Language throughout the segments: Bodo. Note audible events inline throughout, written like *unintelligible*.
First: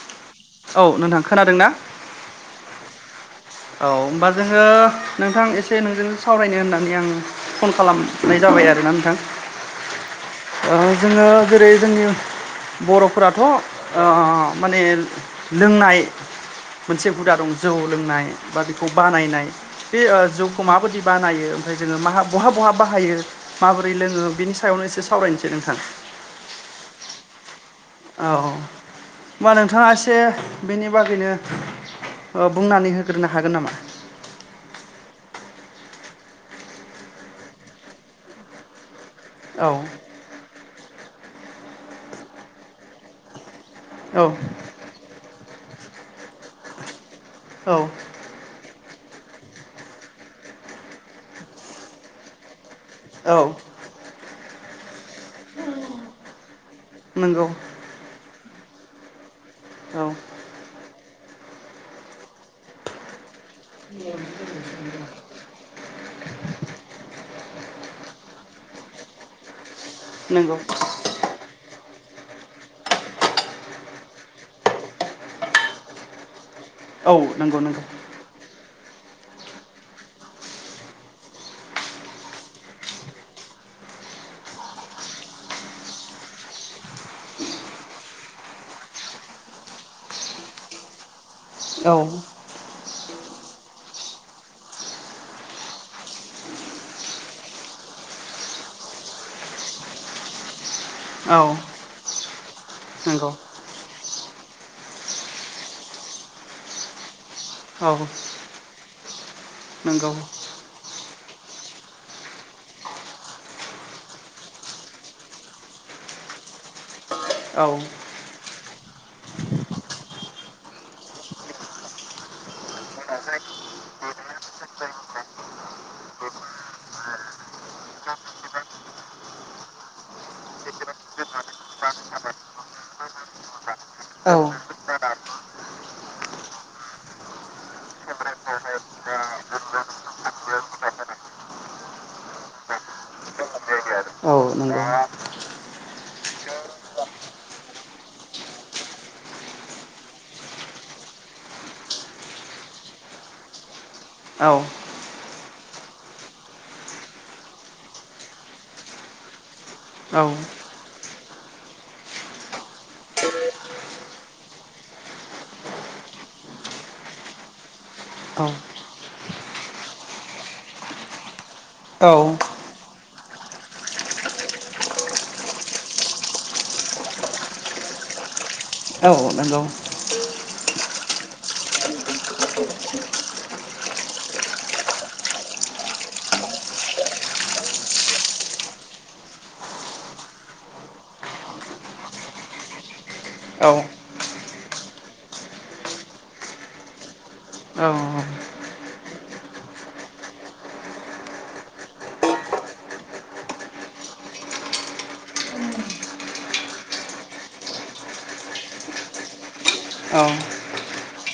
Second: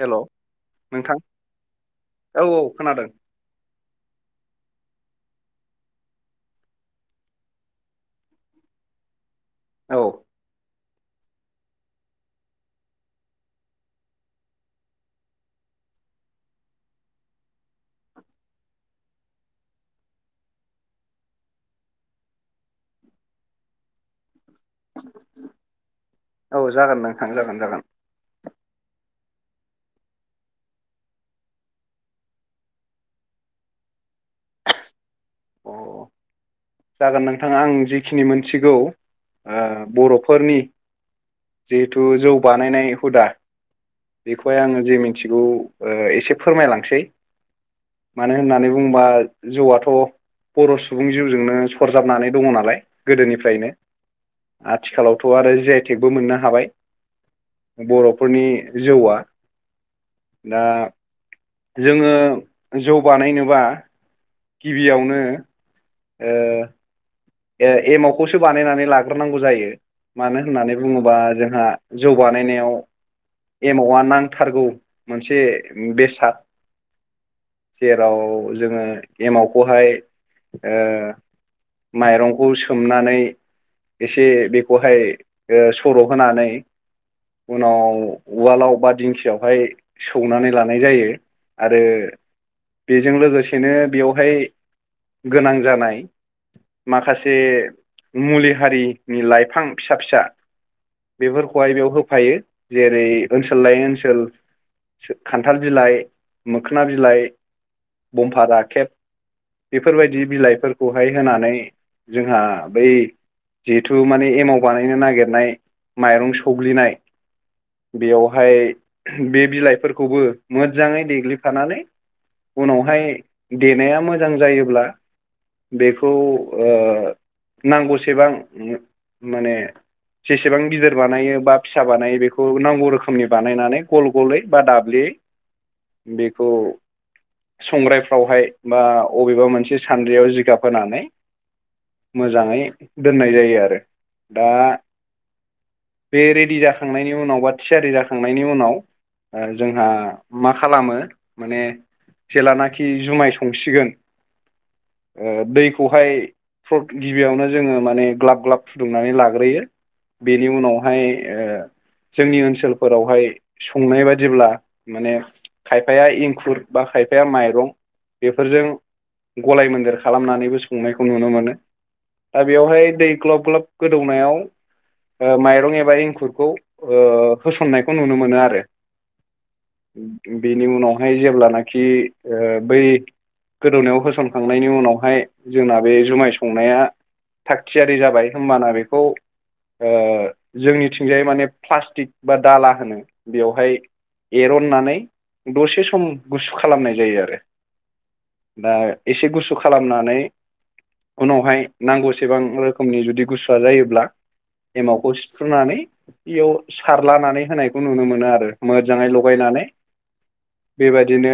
हेल' औ नोंथां खोनादों ना? औ औ खोनादों औ होमबा जोङो नोंथां एसे नोंजों सावरायनो होननानै आं फन खालामनाय जाब हाबाय आरोना नोंथां। औ। जोङो जेरै जोंनि। बर'फोराथ' ओ माने लोंनाय। मोनसे हुदा दं जौ लोंनाय। बा बेखौ बानायनाय बे जौखौ माबायदि बानायो ओमफ्राय जोङो बहा बहा बाहायो। माबोरै लोङो बिनि सायावनो एसे सावरायनोसै नोंथां। औ जागोन नोंथां जागोन जागोन। औ होनोमबा नोंथाङा एसे बेनि बागैनो। बुंनानै होग्रोनो हागोन नामा? अ जागोन नोंथां आं जिखिनि मोनथिगौ ओ औ बर' फोरनि। जिहेथु जौ बानायनाय हुदा औ बेखौहाय आङो जे मिथिगौ। ओ एसे फोरमायलांसै औ मानो होननानै। बुंबा जौआथ' बर' सुबुं जिउजोंनो सरजाबनानै दङ नालाय। औ गोदोनिफ्रायनो आथिखालाव। गथ' आरो जइटेकबो मोननो हाबाय नंगौ बर'फोरनि जौआ। औ दा जोङो जौ बानायनो। *unintelligible* गिबियावनो ओ ओ एमावखौसो बानायनानै लाग्रोनांगौ जायो मानो नंगौ होननानै बुङोबा जोंहा, जौ बानायनायाव एमावा नांथारगौ मोनसे बेसाद, औ नंगौ नंगौ जेराव जोङो एमावखौहाय ओ माइरंखौ सोमनानै एसे बेखौहाय ओ सर' होनानै उनाव उवालाव बा दिंखियावहाय सौनानै लानाय जायो। आरो औ बेजों लोगो सेनो बेयावहाय गोनां जानाय, माखासे मुलि हारिनि लाइफां फिसा फिसा बेफोरखौहाय बेयाव होफायो जेरै नंगौ ओनसोल लायै ओनसोल, खान्थाल बिलाइ मोखोना बिलाइ, औ बमफा राखेब नंगौ बेफोरबायदि बिलाइफोरखौहाय होनानै, जोंहा बै जिहेथु माने एमाव बानायनो नागिरनाय माइरं सौग्लिनाय, औ बेयावहाय बे बिलाइफोरखौबो मोजाङै देग्लिफानानै, उनावहाय देनाया मोजां जायोब्ला बेखौ, ओ नांगौसेबां माने, जेसेबां गिदिर बानायो बा फिसा बानायो बेखौ नांगौ रोखोमनि बानायनानै गल औ गलै बा दाब्ले, *unintelligible* बेखौ संग्रायफ्रावहाय बा अबेबा मोनसे सान्द्रियाव जिगाब होनानै, मोजाङै दोननाय जायो आरो नंगौ औ दा, नंगौ बे रेडि जाखांनायनि उनाव बा थियारि जाखांनायनि उनाव, ओ जोंहा मा खालामो माने जेलानाखि जुमाय संसिगोन औ ओ दैखौहाय *unintelligible* गिबियावनो जोङो माने ग्लाब ग्लाब फुदुंनानै लाग्रोयो औ बेनि उनावहाय ओ जोंनि ओनसोलफोरावहाय संनाय बादिब्ला माने खायफाया एंखुर बा खायफाया माइरं बेफोरजों गलाय मोनदेर खालामनानैबो संनाय खौ नुनो मोनो दा बेवहाय दै ग्लब ग्लब गोदौनायाव ओ माइरं एबा एंखुरखौ ओ होसननायखौ नुनो मोनो आरो औ नंगौ बेनि उनावहाय जेब्लानाखि ओ बै गोदौनायाव होसनखांनायनि उनावहाय जोंना बे जुमाय संनाया थागथियारि जाबाय होमबाना बेखौ ओ जोंनिथिंजायै माने प्लास्टिक बा दाला होनो औ बेवहाय एरननानै दसे सम गुसु खालामनाय जायो आरो औ दा एसे गुसु खालामनानै उनावहाय नांगौसेबां रोखोमनि जुदि गुसुआ जायोब्ला एमावखौ सिफ्रुनानै बेयाव सारलानानै होनायखौ नुनो मोनो आरो मोजाङै लगायनानै माने बेबादिनो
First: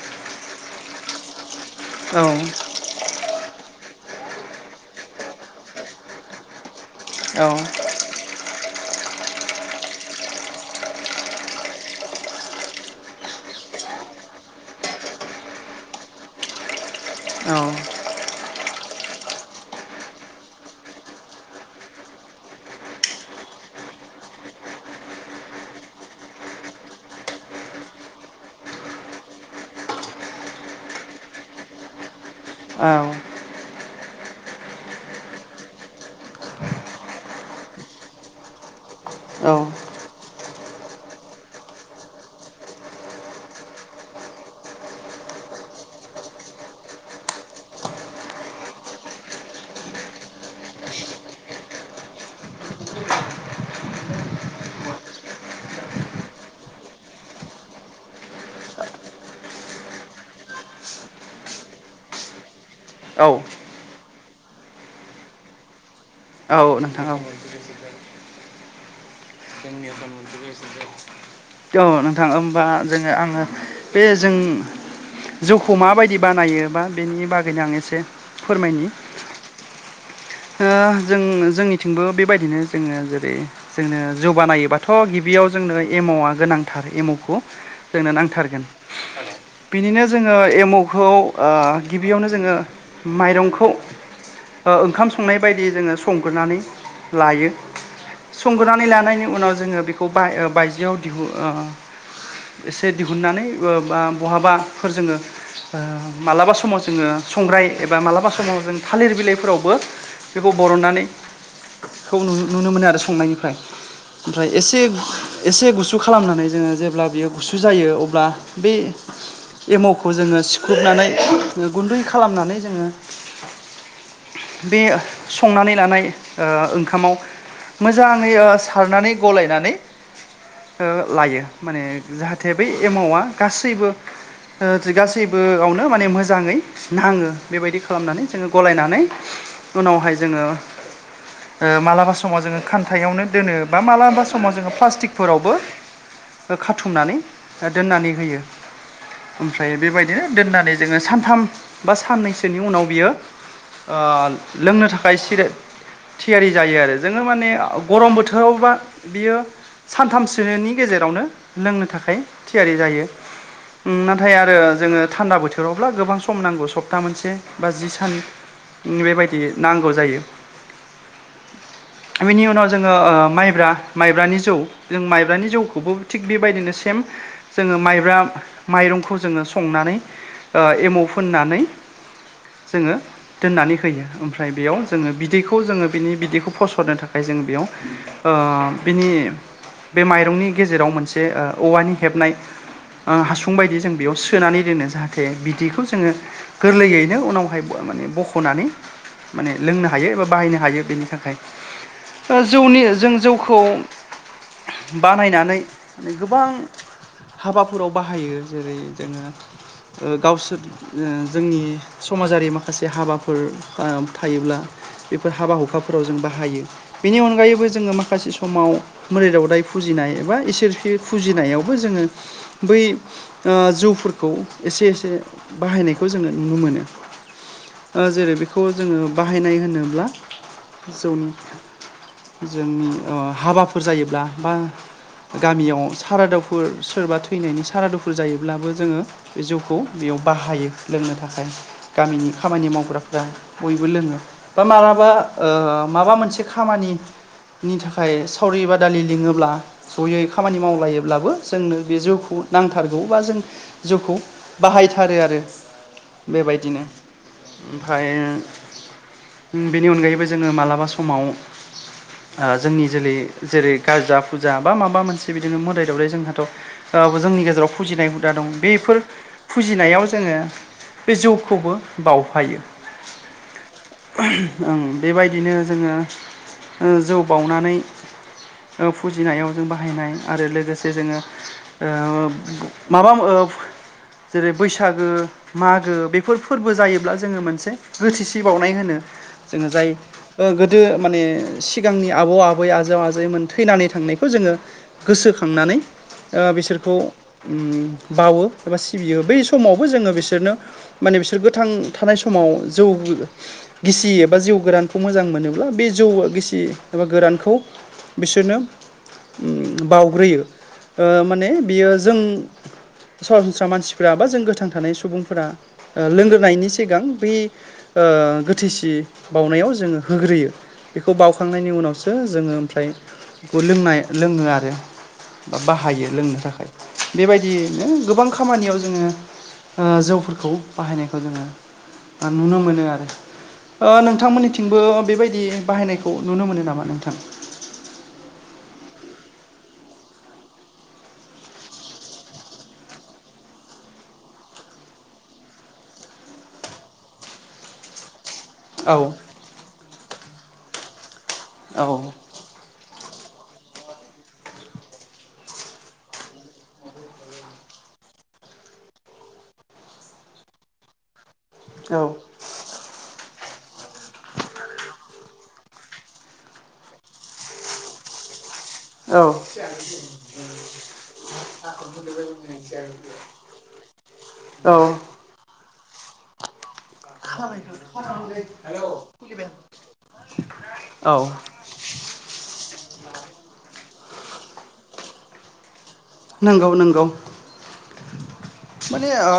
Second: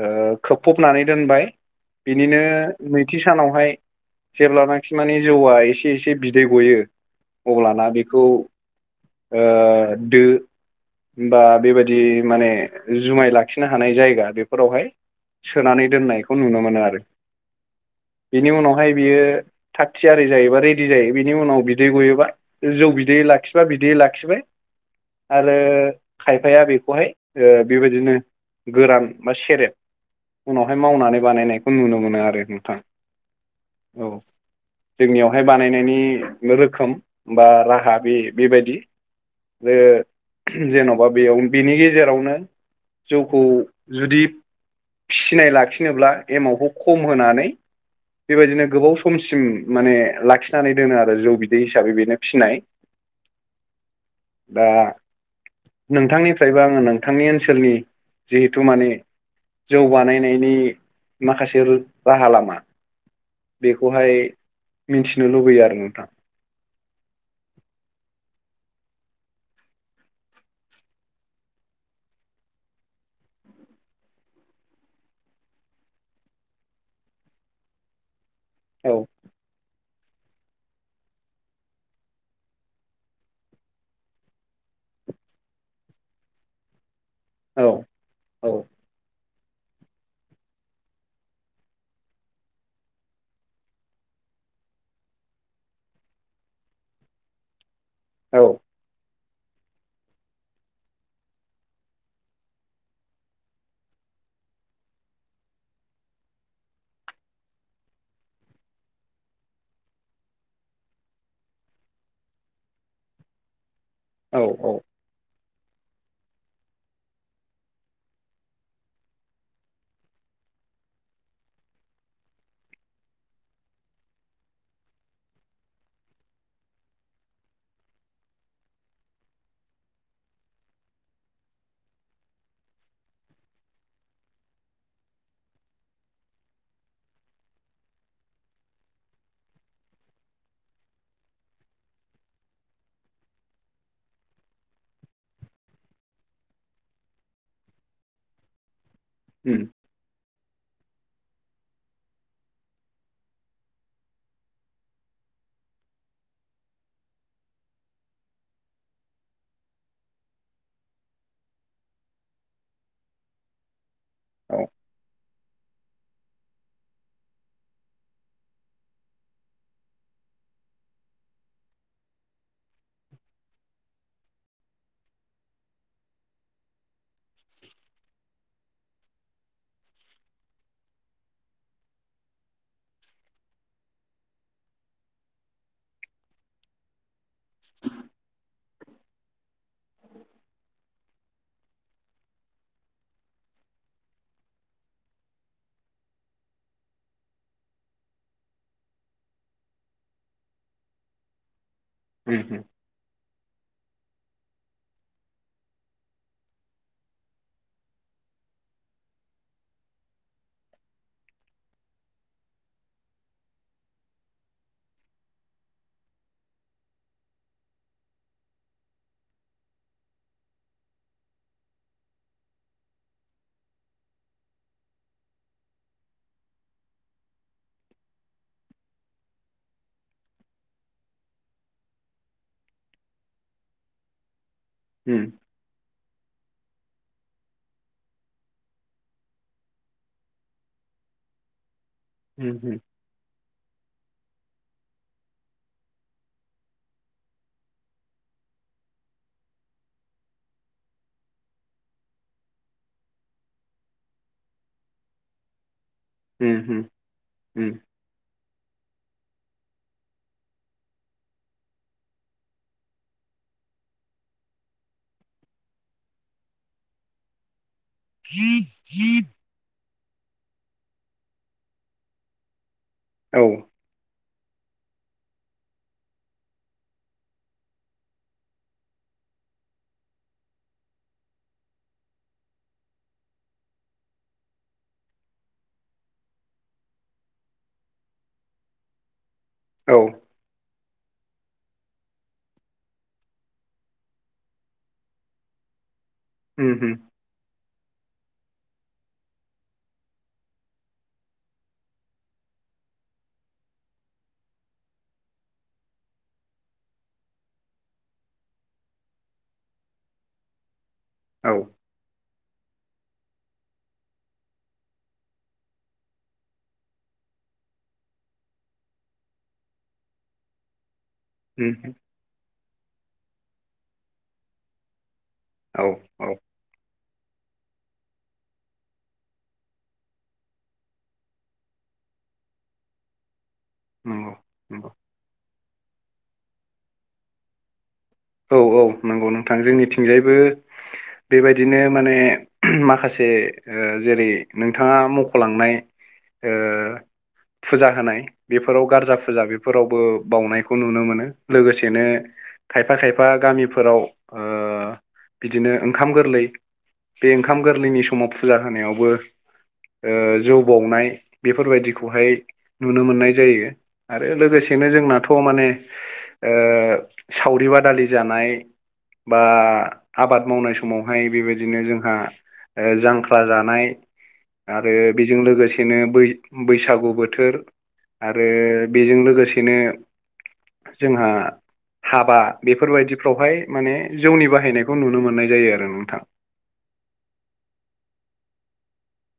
ओ खोबफबनानै दोनबाय बिनिनो नैथि सानावहाय जेब्लानाखि माने जौआ एसे एसे बिदै गयो अब्लाना बेखौ ओ दो बा बेबादि माने जुमाय लाखिनो हानाय जायगा बेफोरावहाय सोनानै दोननायखौ नुनो मोनो आरो *unintelligible* बिनि उनावहाय बियो थाख थियारि जायोबा रेडि जायो बिनि उनाव बिदै गयोबा जौ बिदै लाखिबा बिदि लाखिबाय आरो खायफाया बेखौहाय ओ बेबायदिनो गोरान बा सेरेब उनावहाय मावनानै बानायनायखौ नुनो मोनो आरो नोंथां औ औ जोंनियावहाय बानायनायनि रोखोम बा राहा बे-बेबायदि आरो जेन'बा बेयाव बिनि गेजेरावनो जौखौ जुदि फिसिनाय लाखिनोब्ला एमावखौ खम होनानै *unintelligible* बेबायदिनो गोबाव समसिम माने लाखिनानै दोनो आरो जौ बिदै हिसाबै बेनो फिसिनाय *unintelligible* दा नोंथांनिफ्रायबो आङो नोंथांनि ओनसोलनि जिहेथु माने जौ बानायनायनि माखासे राहा लामा बेखौहाय मिनथिनो लुबैयो आरो नोंथां नोंथां औ औ नोंथां ओमबा जोङो आङो बे जों जौखौ माबायदि बानायो बा बेनि बागैनो आं एसे फोरमायनि औ *unintelligible* ओ जों जोंनिथिंबो बेबायदिनो जोङो जेरै जोंनो जौ बानायोबाथ' गिबि याव जोंनो एमावआ गोनांथार एमावखौ औ जोंनो औ नांथारगोन बिनिनो जोङो एमावखौ ओ गिबियावनो जोङो माइरंखौ ओ ओंखाम संनाय बायदि जोङो संग्रोनानै लायो औ संग्रोनानै लानायनि उनाव जोङो बेखौ बाय- बायजोआव दिहु ओ एसे दिहुननानै ओ बा बहाबा फोर जोङो ओ मालाबा समाव जोङो संग्राय एबा मालाबा समाव जों थालिर बिलाइफोरावबो बेखौ बरननानै खौ नु-नुनो मोनो आरो संनायनिफ्राय औ ओमफ्राय औ एसे एसे गुस गुसु खालामनानै जोङो जेब्ला बियो गुसु जायो अब्ला बे एमावखौ जोङो सिखुबनानै गुन्दै खालामनानै जोङो बे संनानै लानाय ओ ओंखामाव मोजाङै ओ सारनानै गलायनानै ओ लायो माने जाहाथे बै एमावा गासैबो गासैबोयावनो माने मोजाङै नाङो बेबायदि खालामनानै जोङो गलायनानै उनावहाय जोङो ओ मालाबा समाव जोङो खान्थायावनो दोनो बा मालाबा समाव जोङो प्लास्टिकफोरावबो खाथुमनानै दोननानै होयो उम ओमफ्राय बेबायदिनो दोननानै जोङो सानथाम बा साननैसोनि उनाव बियो ओ लोंनो थाखाय सिरि थियारि जायो आरो जोङो माने गरम बोथोरावबा बियो सानथामसो सोनि गेजेरावनो लोंनो थाखाय थियारि जायो नाथाय आरो औ जोङो थान्दा बोथोरावब्ला गोबां सम नांगौ सप्ता मोनसे बा जि सान बेबायदि नांगौ जायो बिनि उनाव जोङो माइब्रा माइब्रानि जौ जों माइ माइब्रानि जौखौबो थिग बेबायदिनो सेम जोङो माइब्रा माइरंखौ जोङो संनानै ओ एमाव फोननानै जोङो दोननानै होयो ओमफ्राय बेयाव जोङो बिदैखौ जोङो बिनि बिदैखौ फसरनो थाखाय जोंङो बेयाव ओ बिनि बे माइरंनि गेजेराव मोनसे ओ औवानि हेबनाय हासुं बायदि जों बेयाव सोनानै दोनो जाहाथे बिदिखौ जोङो गोरलैयैनो उनावहाय माने बखनानै माने लोंनो हायो एबा बाहायनो हायो बेनि थाखाय उम उम जौनि जों जौखौ बानायनानै गोबां हाबाफोराव बाहायो जेरै जोङो। गावसोर जोंनि समाजारि माखासे हाबाफोर थायोब्ला बेफोर हाबा हुखाफोराव जों बाहायो बेनि अनगायैबो जोङो माखासे समाव मोदाय दावदाय फुजिनाय एबा इसोर फुजिनायावबो जोङो बै जौ फोरखौ एसे एसे बाहायनायखौ जोङो नुनो मोनो। जेरै बेखौ जोङो बाहायनाय होनोब्ला जौनि जोंनि हाबाफोर जायोब्ला बा उम गामियाव सारुदुवाव सोरबा थैनायनि सारादुफुर जायोब्लाबो जोङो बे जौखौ बेयाव बाहायो लोंनो थाखाय। गामिनि खामानि उम मावग्राफ्रा बयबो लोङो। बा मालाबा माबा मोनसे खामानिनि थाखाय। सावरि बादालि लिङोब्ला जयै खामानि मावलायोब्लाबो जोंनो बे जिउखौ नांथारगौ बा जोंनो जौखौ बाहायथारो आरो उम बेबायदिनो उम उम ओमफ्राय। बेनि अनगायैबो जोङो मालाबा समाव जोंनि जोलै जेरै गारजा फुजा बा माबा मोनसे बिदिनो मोदाय दावदाय जोंहाथ' जोंनि गेजेराव फुजिनाय हुदा दं बेफोर फुजिनायाव जोङो बे जौखौबो बावफायो। औ। ओ बेबायदिनो जोङो जौ बानानै फुजिनायाव जों बाहायनाय आरो लोगोसे जोङो माबा जेरै बैसागो मागो बेफोर फोरबो जायोब्ला जोङो मोनसे गोथिसि बावउनाय होनो। जोङो जाय औ गोदो माने सिगांनि आबौ आबै आजौ थैनानै थांनायखौ जोङो गोसोखांनानै उम बिसोरखौ उम बावो एबा सिबियो बै समावबो जोङो बिसोरनो माने बिसोर गोथां थानाय समाव जौ गिसि एबा जौ गोरानखौ मोजां मोनोब्ला बे जौ गिसि एबा गोरानखौ बिसोरनो बावग्रोयो माने औ बियो जों *inaudible* सरासनस्रा मानसिफोरा बा जों गोथां थानाय सुबुंफोरा लोंग्रोनायनि सिगां बे गोथैसि बावउनायाव जोङो होग्रोयो बेखौ बावखांनायनि उम उनावसो जोङो ओमफ्राय बे लोंनाय लोङो आरो। बा औ बाहायो औ लोंनो थाखाय बेबायदियैनो गोबां खामानियाव जोङो जौफोरखौ बाहायनायखौ जोङो नुनो मोनो आरो। नंगौ नोंथांमोननिथिंबो नंगौ बेबायदि बाहायनायखौ नुनो मोनो नामा नोंथां? औ औ नंगौ नोंथां जोंनिथिंजायबो बेबायदिनो माने माखासे जेरै नोंथाङा मख'लांनाय फुजा होनाय बेफोराव औ गारजा फुजा बेफोरावबो बावनायखौ नुनो मोनो औ लोगोसेनो खायफा गामिफोराव बिदिनो ओंखाम गोरलै बे ओंखाम गोरलैनि समाव फुजा होनायावबो जौ बाउनाय औ बेफोरबायदिखौहाय नुनो मोननाय जायो। आरो लोगोसेनो जोंनाथ' माने सावरि बादालि बादालि जानाय औ बा आबाद मावनाय समावहाय बेबायदिनो जोंहा जांख्रा जानाय औ आरो बेजों लोगोसेनो बै बैसागु बोथोर आरो बेजों लोगोसेनो औ जोंहा हाबा बेफोर बायदिफ्रावहाय माने जौनि बाहायनायखौ नुनो मोननाय जायो आरो। नंगौ नंगौ माने ओ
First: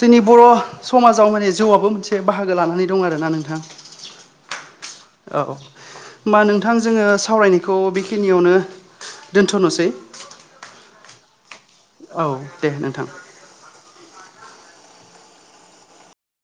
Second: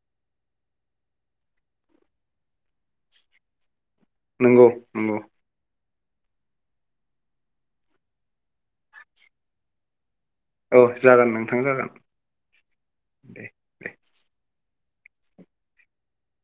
जोंनि बर' समाजाव माने जौआबो मोनसे बाहागो लानानै दं आरोना नोंथां। नंगौ। नंगौ औ होमबा नोंथां जोङो सावरायनायखौ बेखिनियावनो दोन्थ'नोसै औ जागोन नोंथां जागोन दे नोंथां दे दे।